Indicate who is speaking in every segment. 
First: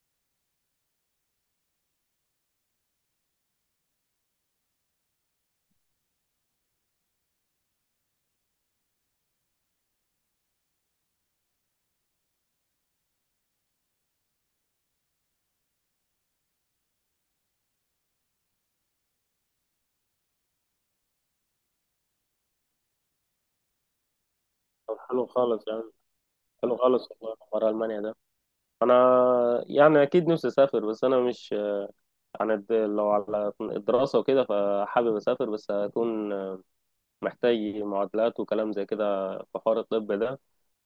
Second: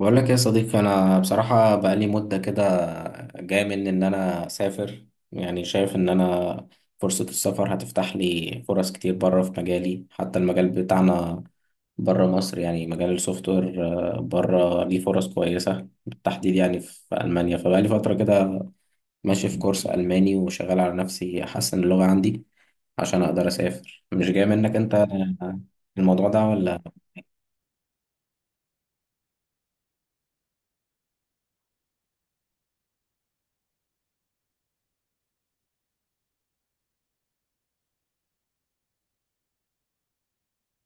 Speaker 1: بقول لك يا صديقي، انا بصراحه بقالي مده كده جاي مني ان انا اسافر. يعني شايف ان انا فرصه السفر هتفتح لي فرص كتير بره في مجالي، حتى المجال بتاعنا بره مصر يعني مجال السوفت وير. بره ليه فرص كويسه بالتحديد يعني في المانيا، فبقالي فتره كده ماشي في كورس الماني وشغال على نفسي احسن اللغه عندي عشان اقدر اسافر. مش جاي منك
Speaker 2: طب
Speaker 1: انت
Speaker 2: حلو خالص يعني،
Speaker 1: الموضوع ده
Speaker 2: حلو
Speaker 1: ولا؟
Speaker 2: خالص والله حوار ألمانيا ده. أنا يعني أكيد نفسي أسافر، بس أنا مش لو على الدراسة وكده فحابب أسافر، بس هكون محتاج معادلات وكلام زي كده في حوار الطب ده.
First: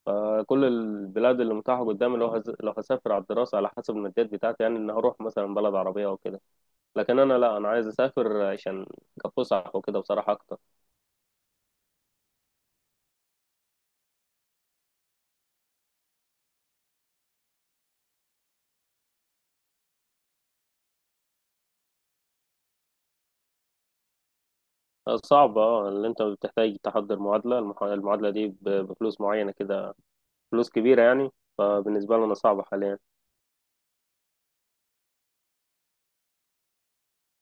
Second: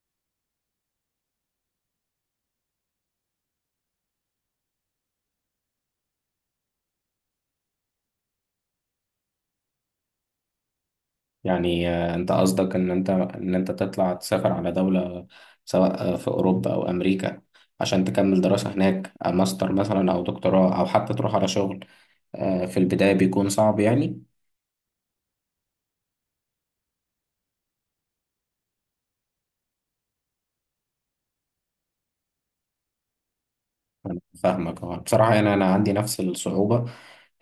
Speaker 2: فكل البلاد اللي متاحة قدامي، لو هسافر على الدراسة على حسب الماديات بتاعتي، يعني إن هروح مثلا بلد عربية أو كده. لكن أنا لا، أنا عايز أسافر عشان كفسح وكده بصراحة أكتر.
Speaker 1: يعني انت قصدك ان انت تطلع تسافر على دولة، سواء في اوروبا او امريكا، عشان تكمل دراسة هناك. ماستر مثلا او دكتوراه او حتى تروح على شغل. في البداية بيكون صعب يعني.
Speaker 2: صعبة، اللي أنت بتحتاج تحضر معادلة، المعادلة دي بفلوس معينة كده، فلوس كبيرة يعني. فبالنسبة لنا صعبة حاليا.
Speaker 1: أنا فاهمك، آه. بصراحة يعني انا عندي نفس الصعوبة،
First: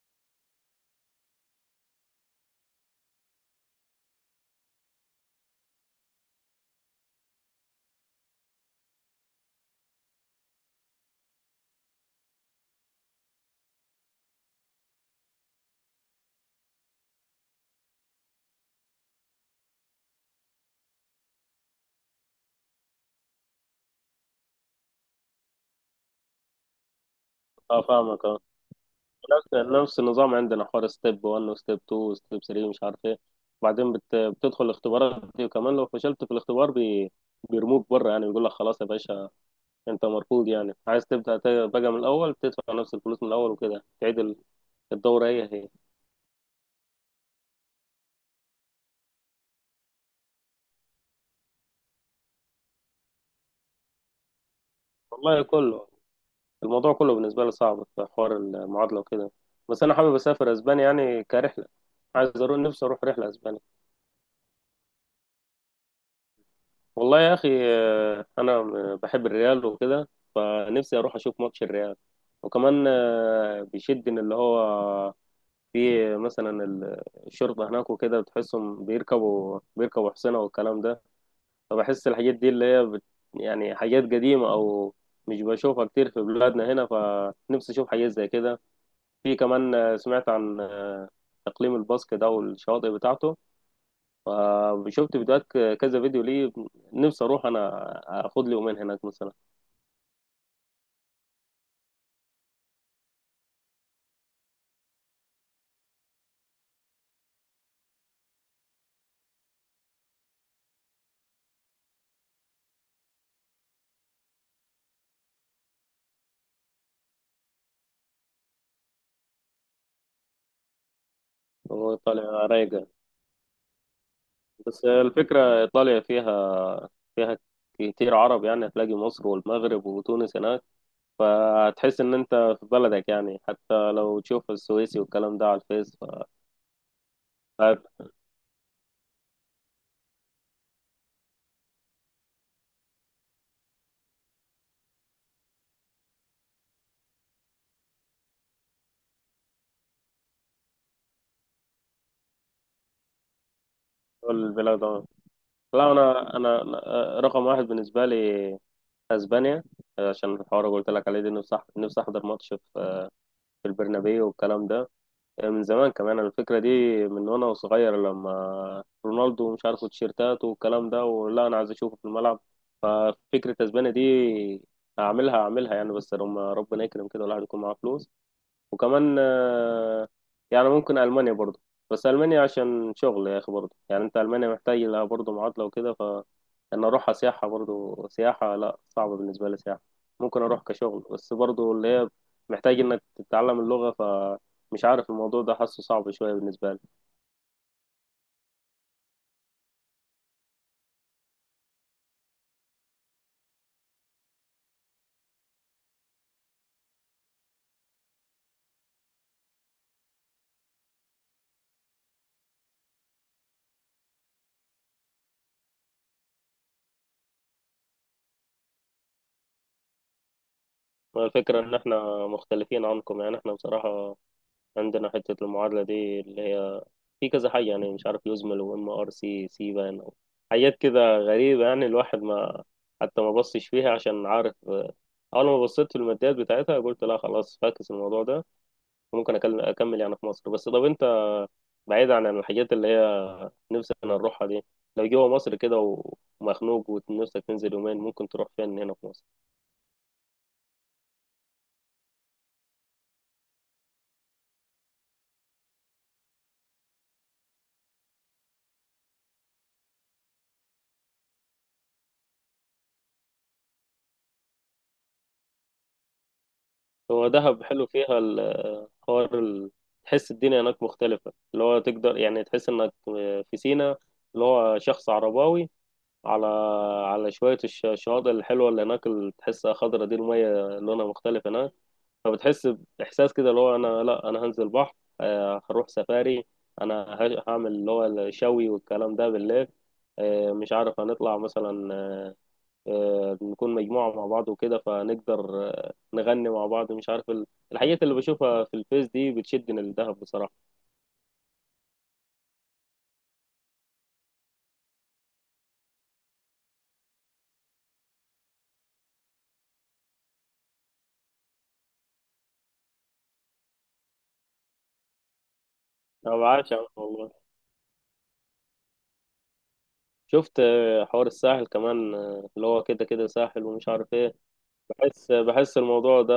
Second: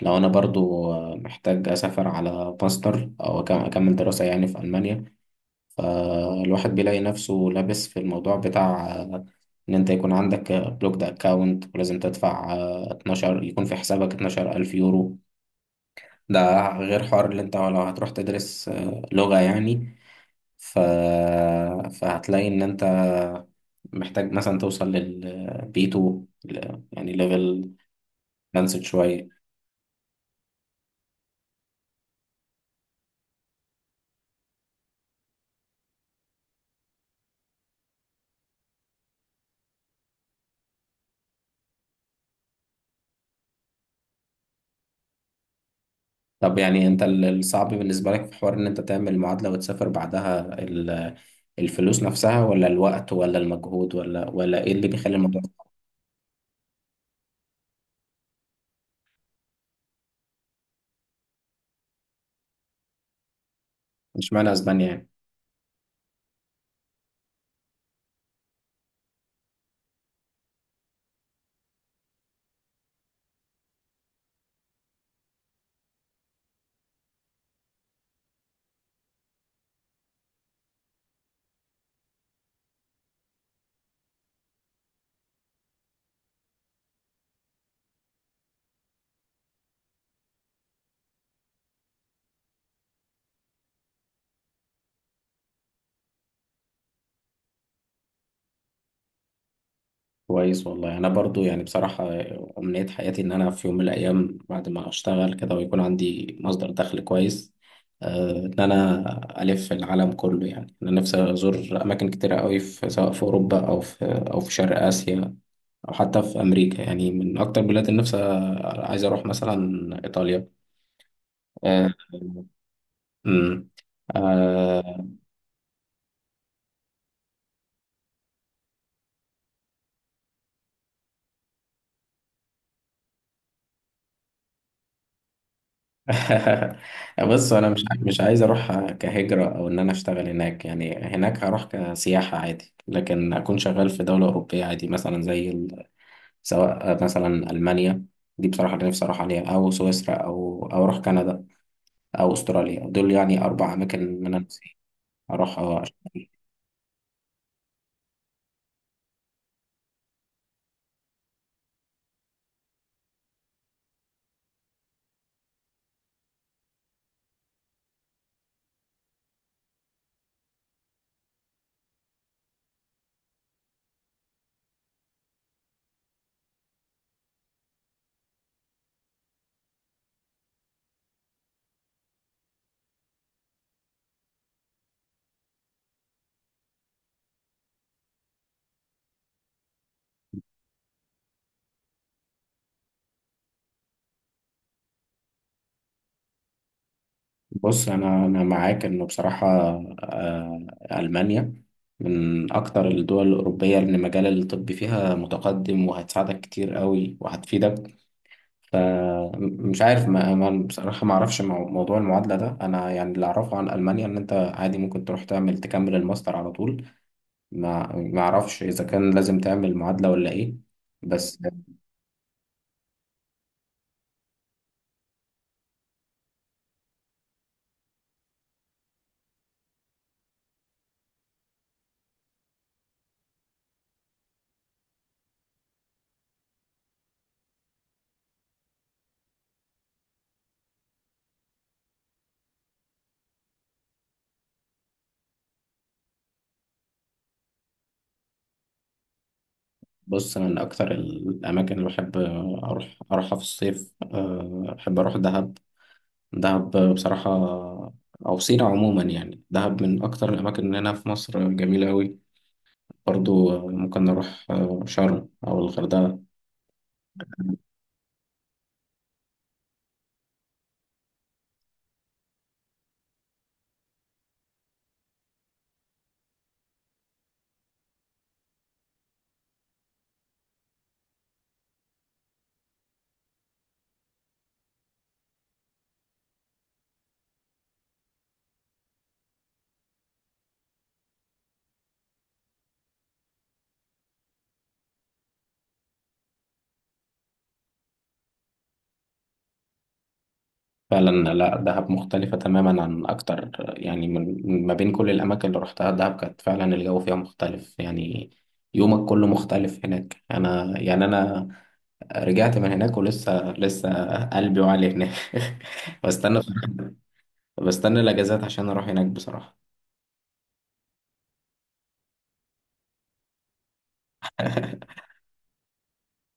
Speaker 1: لو انا برضو محتاج اسافر على ماستر او اكمل دراسة يعني في المانيا. فالواحد بيلاقي نفسه لابس في الموضوع بتاع ان انت يكون عندك بلوكد اكاونت ولازم تدفع 12، يكون في حسابك 12000 الف يورو. ده غير حوار اللي انت لو هتروح تدرس لغة يعني. ف... فهتلاقي ان انت محتاج مثلا توصل للبي 2، يعني ليفل
Speaker 2: اه فاهمك اه.
Speaker 1: ادفانسد شوية.
Speaker 2: نفس نفس النظام عندنا، حوار ستيب 1 وستيب 2 وستيب 3، مش عارف ايه. بعدين بتدخل الاختبارات دي، وكمان لو فشلت في الاختبار بيرموك بره، يعني بيقول لك خلاص يا باشا، انت مرفوض. يعني عايز تبدأ بقى من الاول، تدفع نفس الفلوس من الاول وكده تعيد الدورة هي هي.
Speaker 1: طب يعني انت الصعب بالنسبة لك في حوار ان انت تعمل المعادلة وتسافر بعدها، الفلوس نفسها ولا الوقت ولا المجهود ولا ايه اللي بيخلي الموضوع؟
Speaker 2: والله كله، الموضوع كله بالنسبة لي صعب في حوار المعادلة وكده. بس انا حابب اسافر اسبانيا يعني كرحلة، عايز اروح، نفسي اروح رحلة اسبانيا.
Speaker 1: مش معنى اسبانيا يعني.
Speaker 2: والله يا اخي، انا بحب الريال وكده، فنفسي اروح اشوف ماتش الريال. وكمان بيشد ان اللي هو في مثلا الشرطه هناك وكده، بتحسهم بيركبوا حصنة والكلام ده. فبحس الحاجات دي اللي هي يعني حاجات قديمه او مش بشوفها كتير في بلادنا هنا، فنفسي اشوف حاجات زي كده. في كمان سمعت عن اقليم الباسك ده والشواطئ بتاعته، فشفت فيديوهات، كذا فيديو ليه. نفسي اروح انا، اخد لي يومين هناك مثلا.
Speaker 1: كويس والله. انا برضو يعني بصراحة امنية حياتي ان انا في يوم من الايام بعد ما اشتغل كده ويكون عندي مصدر دخل كويس، ان انا الف العالم كله. يعني انا نفسي ازور اماكن كتيرة قوي، في سواء في اوروبا او في او في شرق اسيا، او حتى في امريكا. يعني من اكتر بلاد النفس، عايز اروح مثلا ايطاليا. آه،
Speaker 2: وإيطاليا رايقة،
Speaker 1: امم.
Speaker 2: بس
Speaker 1: آه.
Speaker 2: الفكرة إيطاليا فيها كتير عرب، يعني هتلاقي مصر والمغرب وتونس هناك، فهتحس إن أنت في بلدك، يعني حتى لو تشوف السويسي والكلام ده على الفيس
Speaker 1: بص، انا مش
Speaker 2: فهتقول
Speaker 1: مش عايز اروح كهجرة او ان انا اشتغل هناك. يعني هناك هروح كسياحة عادي، لكن اكون شغال في دولة اوروبية عادي مثلا زي سواء مثلا المانيا، دي بصراحة اللي نفسي اروح عليها، او سويسرا او اروح كندا، او استراليا. دول يعني اربع اماكن من أنا نفسي
Speaker 2: البلاد، آه.
Speaker 1: اروح.
Speaker 2: لا، أنا رقم واحد بالنسبة لي أسبانيا، عشان الحوار اللي قلت لك عليه دي، نفسي أحضر ماتش في في البرنابيو والكلام ده من زمان كمان. أنا الفكرة دي من وانا صغير، لما رونالدو مش عارف التيشيرتات والكلام ده، ولا انا عايز اشوفه في الملعب. ففكرة اسبانيا دي هعملها يعني، بس لما ربنا يكرم كده والواحد يكون معاه فلوس. وكمان يعني ممكن ألمانيا برضه، بس ألمانيا عشان شغل يا أخي برضه، يعني أنت ألمانيا محتاج لها برضه معادلة وكده، فإن أروحها سياحة برضه، سياحة لا، صعبة بالنسبة لي سياحة. ممكن أروح كشغل بس برضه اللي هي محتاج إنك تتعلم اللغة، فمش عارف الموضوع ده، حاسه صعب شوية بالنسبة لي.
Speaker 1: بص، انا معاك انه بصراحه، آه، المانيا من اكتر الدول الاوروبيه اللي مجال الطب فيها متقدم وهتساعدك كتير قوي وهتفيدك. فمش عارف بصراحه ما اعرفش موضوع المعادله ده انا، يعني اللي اعرفه عن المانيا ان انت عادي ممكن تروح تعمل تكمل الماستر على طول. ما اعرفش اذا كان لازم تعمل معادله ولا ايه. بس.
Speaker 2: الفكرة إن إحنا مختلفين عنكم، يعني إحنا بصراحة عندنا حتة المعادلة دي اللي هي في كذا حاجة، يعني مش عارف يزمل وام ار سي سي بان أو حاجات كده غريبة. يعني الواحد ما، حتى ما بصش فيها عشان عارف، أول ما بصيت في الماديات بتاعتها قلت لا خلاص، فاكس الموضوع ده. وممكن أكمل يعني في مصر. بس طب أنت، بعيد عن الحاجات اللي هي نفسك نروحها دي، لو جوه مصر كده ومخنوق ونفسك تنزل يومين، ممكن تروح فين هنا في مصر؟
Speaker 1: بص، انا من اكتر الاماكن اللي بحب اروحها في الصيف، بحب اروح دهب. دهب بصراحة، أو سينا عموما. يعني دهب من أكتر الأماكن اللي هنا في مصر، جميلة أوي. برضو ممكن نروح شرم أو الغردقة.
Speaker 2: هو دهب حلو فيها حوار تحس الدنيا هناك مختلفة، اللي هو تقدر يعني تحس انك في سينا، اللي هو شخص عرباوي على على شوية الشواطئ الحلوة اللي هناك، اللي تحسها خضرة دي المية، لونها مختلف هناك. فبتحس بإحساس كده، اللي هو أنا لأ أنا هنزل بحر، هروح سفاري، أنا هعمل اللي هو الشوي والكلام ده بالليل، مش عارف هنطلع مثلا، نكون مجموعة مع بعض وكده، فنقدر نغني مع بعض، مش عارف الحاجات اللي بشوفها في الفيس دي بتشدني للدهب بصراحة.
Speaker 1: فعلا لا، دهب مختلفة تماما عن أكتر. يعني ما بين كل الأماكن اللي روحتها، دهب كانت فعلا الجو فيها مختلف يعني. يومك كله مختلف هناك. أنا يعني أنا رجعت من هناك ولسه لسه قلبي وعلي هناك.
Speaker 2: أنا
Speaker 1: بستنى،
Speaker 2: بعشق والله.
Speaker 1: بستنى الأجازات عشان أروح هناك بصراحة.
Speaker 2: شفت حوار الساحل كمان، اللي هو كده كده ساحل ومش عارف ايه. بحس الموضوع ده،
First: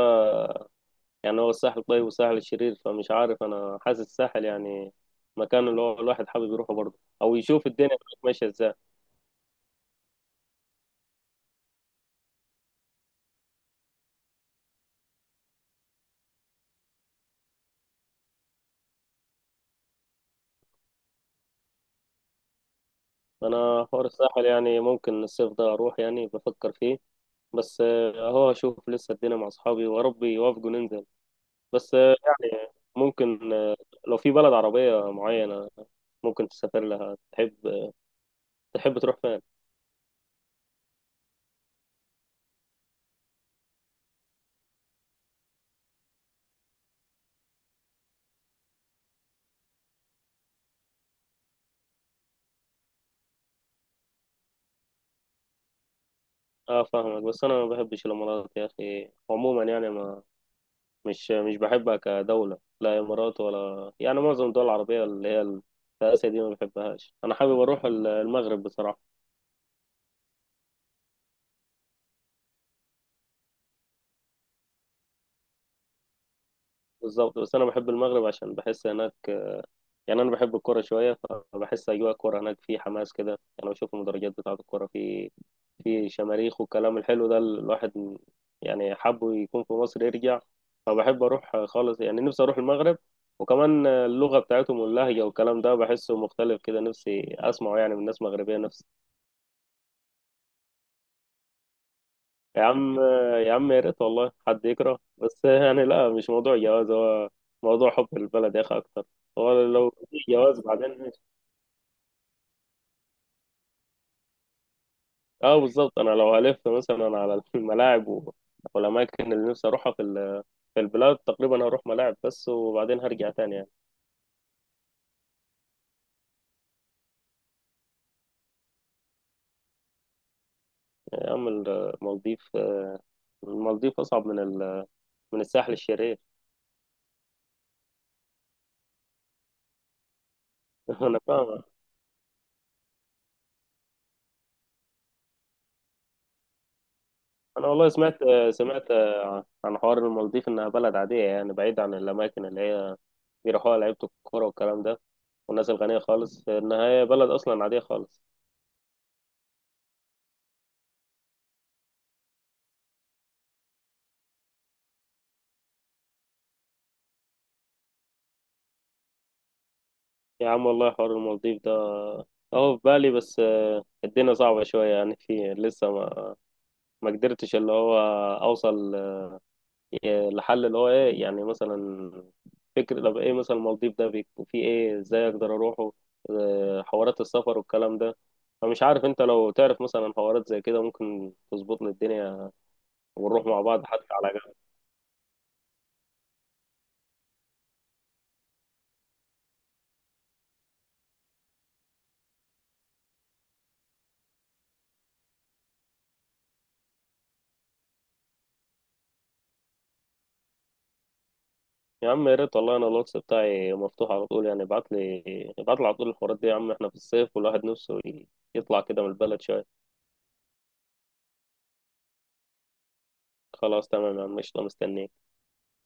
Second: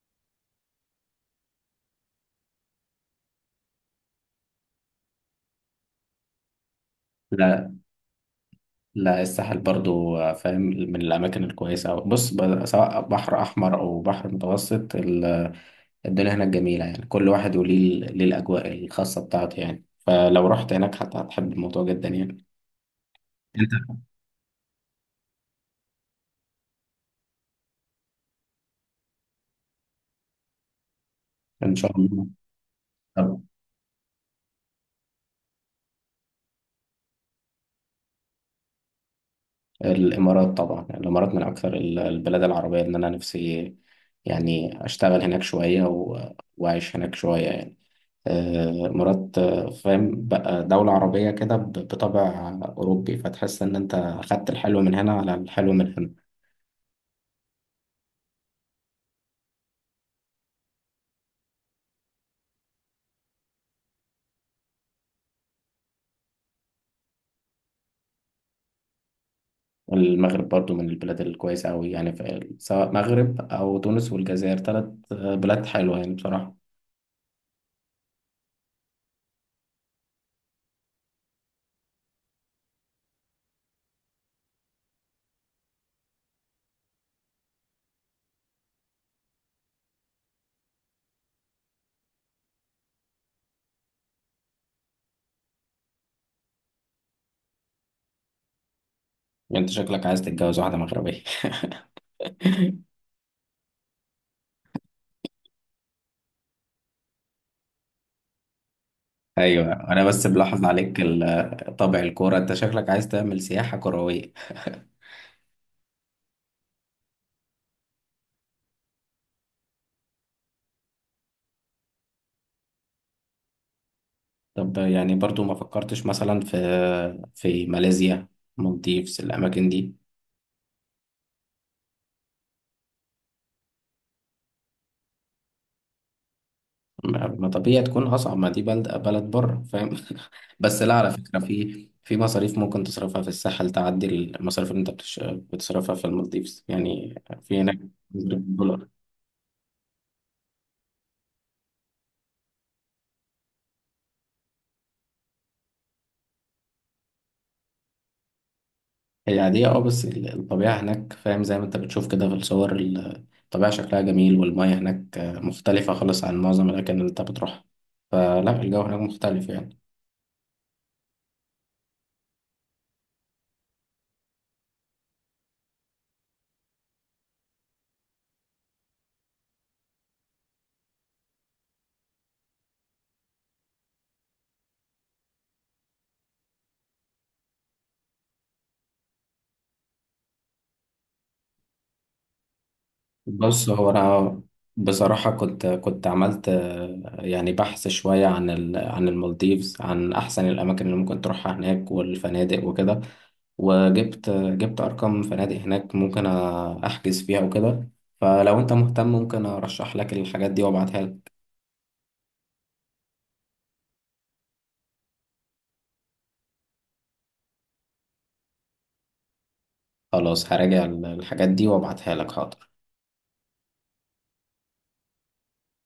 Speaker 2: يعني هو الساحل الطيب والساحل الشرير، فمش عارف. أنا حاسس الساحل يعني مكان اللي هو الواحد حابب يروحه برضه، أو يشوف
Speaker 1: لا،
Speaker 2: الدنيا هناك ماشية ازاي.
Speaker 1: لا، الساحل برضو فاهم من الأماكن الكويسة أوي. بص، سواء بحر أحمر أو بحر متوسط، الدنيا هناك جميلة. يعني كل واحد وليه، ليه الأجواء الخاصة بتاعته. يعني فلو رحت هناك حتى هتحب الموضوع جدا يعني. أنت؟
Speaker 2: أنا حوار الساحل يعني ممكن الصيف ده أروح، يعني بفكر فيه. بس اهو اشوف لسه الدنيا مع اصحابي وربي يوافقوا ننزل.
Speaker 1: إن
Speaker 2: بس
Speaker 1: شاء الله.
Speaker 2: يعني
Speaker 1: طب،
Speaker 2: ممكن، لو في بلد عربية معينة ممكن تسافر لها، تحب تروح فين؟
Speaker 1: الإمارات طبعا. الإمارات من أكثر البلاد العربية إن أنا نفسي يعني أشتغل هناك شوية وأعيش هناك شوية يعني. مرات، فاهم بقى، دولة عربية كده بطابع أوروبي، فتحس إن أنت أخدت الحلو من هنا على الحلو من هنا.
Speaker 2: اه فاهمك. بس انا ما بحبش الامارات يا اخي عموما، يعني ما، مش بحبها كدولة، لا امارات ولا يعني معظم الدول العربية اللي هي في اسيا دي ما بحبهاش. انا حابب اروح المغرب بصراحة.
Speaker 1: والمغرب برضو من البلاد الكويسة أوي. يعني سواء مغرب أو تونس والجزائر، تلات بلاد حلوة يعني بصراحة.
Speaker 2: بالظبط، بس انا بحب المغرب عشان بحس هناك، يعني انا بحب الكوره شويه، فبحس اجواء الكوره هناك في حماس كده، يعني بشوف المدرجات بتاعه الكوره في شماريخ والكلام الحلو ده. الواحد يعني حابه يكون في مصر يرجع، فبحب اروح خالص يعني، نفسي اروح المغرب. وكمان اللغه بتاعتهم واللهجه والكلام ده بحسه مختلف كده، نفسي اسمعه يعني من ناس مغربيه نفسي.
Speaker 1: يعني أنت شكلك عايز تتجوز واحدة مغربية.
Speaker 2: يا عم، يا عم يا ريت والله حد يكره، بس يعني لا، مش موضوع جواز، هو موضوع حب البلد يا اخي اكتر. هو
Speaker 1: أيوة،
Speaker 2: لو
Speaker 1: أنا
Speaker 2: في
Speaker 1: بس
Speaker 2: جواز
Speaker 1: بلاحظ عليك
Speaker 2: بعدين.
Speaker 1: طابع الكورة. أنت شكلك عايز تعمل سياحة كروية.
Speaker 2: اه بالظبط، انا لو هلف مثلا على الملاعب والاماكن اللي نفسي اروحها في في البلاد تقريبا، هروح ملاعب بس وبعدين هرجع تاني يعني.
Speaker 1: طب، يعني برضو ما فكرتش مثلا في ماليزيا، المالديفز، الأماكن دي؟
Speaker 2: يا عم المالديف، المالديف اصعب من من الساحل الشرير.
Speaker 1: ما ما طبيعي تكون أصعب، ما دي بلد بلد بره فاهم. بس لا، على
Speaker 2: انا
Speaker 1: فكرة
Speaker 2: فاهم.
Speaker 1: في مصاريف ممكن تصرفها في الساحل تعدي المصاريف اللي أنت بتصرفها في المالديفز يعني. في
Speaker 2: انا
Speaker 1: هناك
Speaker 2: والله سمعت
Speaker 1: دولار.
Speaker 2: عن حوار المالديف، انها بلد عاديه يعني، بعيد عن الاماكن اللي هي بيروحوها لعيبه الكوره والكلام ده والناس الغنيه خالص، انها هي بلد اصلا عاديه خالص.
Speaker 1: هي عادية، اه، بس الطبيعة هناك فاهم زي ما أنت بتشوف كده في الصور، الطبيعة شكلها جميل، والمية هناك مختلفة خالص عن معظم الأماكن اللي أنت بتروحها. فلا، الجو هناك مختلف يعني.
Speaker 2: يا عم والله حوار المالديف ده اهو في بالي، بس الدنيا صعبه شويه يعني. في لسه ما قدرتش اللي هو اوصل لحل اللي هو ايه، يعني مثلا فكر طب ايه مثلا المالديف ده بيكون فيه ايه، ازاي اقدر اروحه، حوارات السفر والكلام ده. فمش عارف انت لو تعرف مثلا حوارات زي كده، ممكن تظبط لي الدنيا ونروح مع
Speaker 1: بص،
Speaker 2: بعض
Speaker 1: هو
Speaker 2: حتى على
Speaker 1: انا
Speaker 2: جنب.
Speaker 1: بصراحه كنت عملت يعني بحث شويه عن عن المالديفز، عن احسن الاماكن اللي ممكن تروحها هناك والفنادق وكده، وجبت ارقام فنادق هناك ممكن احجز فيها وكده. فلو انت مهتم ممكن ارشح لك الحاجات دي وابعتها لك.
Speaker 2: يا عم يا ريت والله، انا الواتس بتاعي مفتوح على طول يعني، ابعت لي على طول الحوارات دي يا عم، احنا في الصيف والواحد نفسه يطلع كده من البلد شوية.
Speaker 1: خلاص، هراجع الحاجات دي وابعتها لك، حاضر.
Speaker 2: خلاص تمام يا عم، قشطة، مستنيك.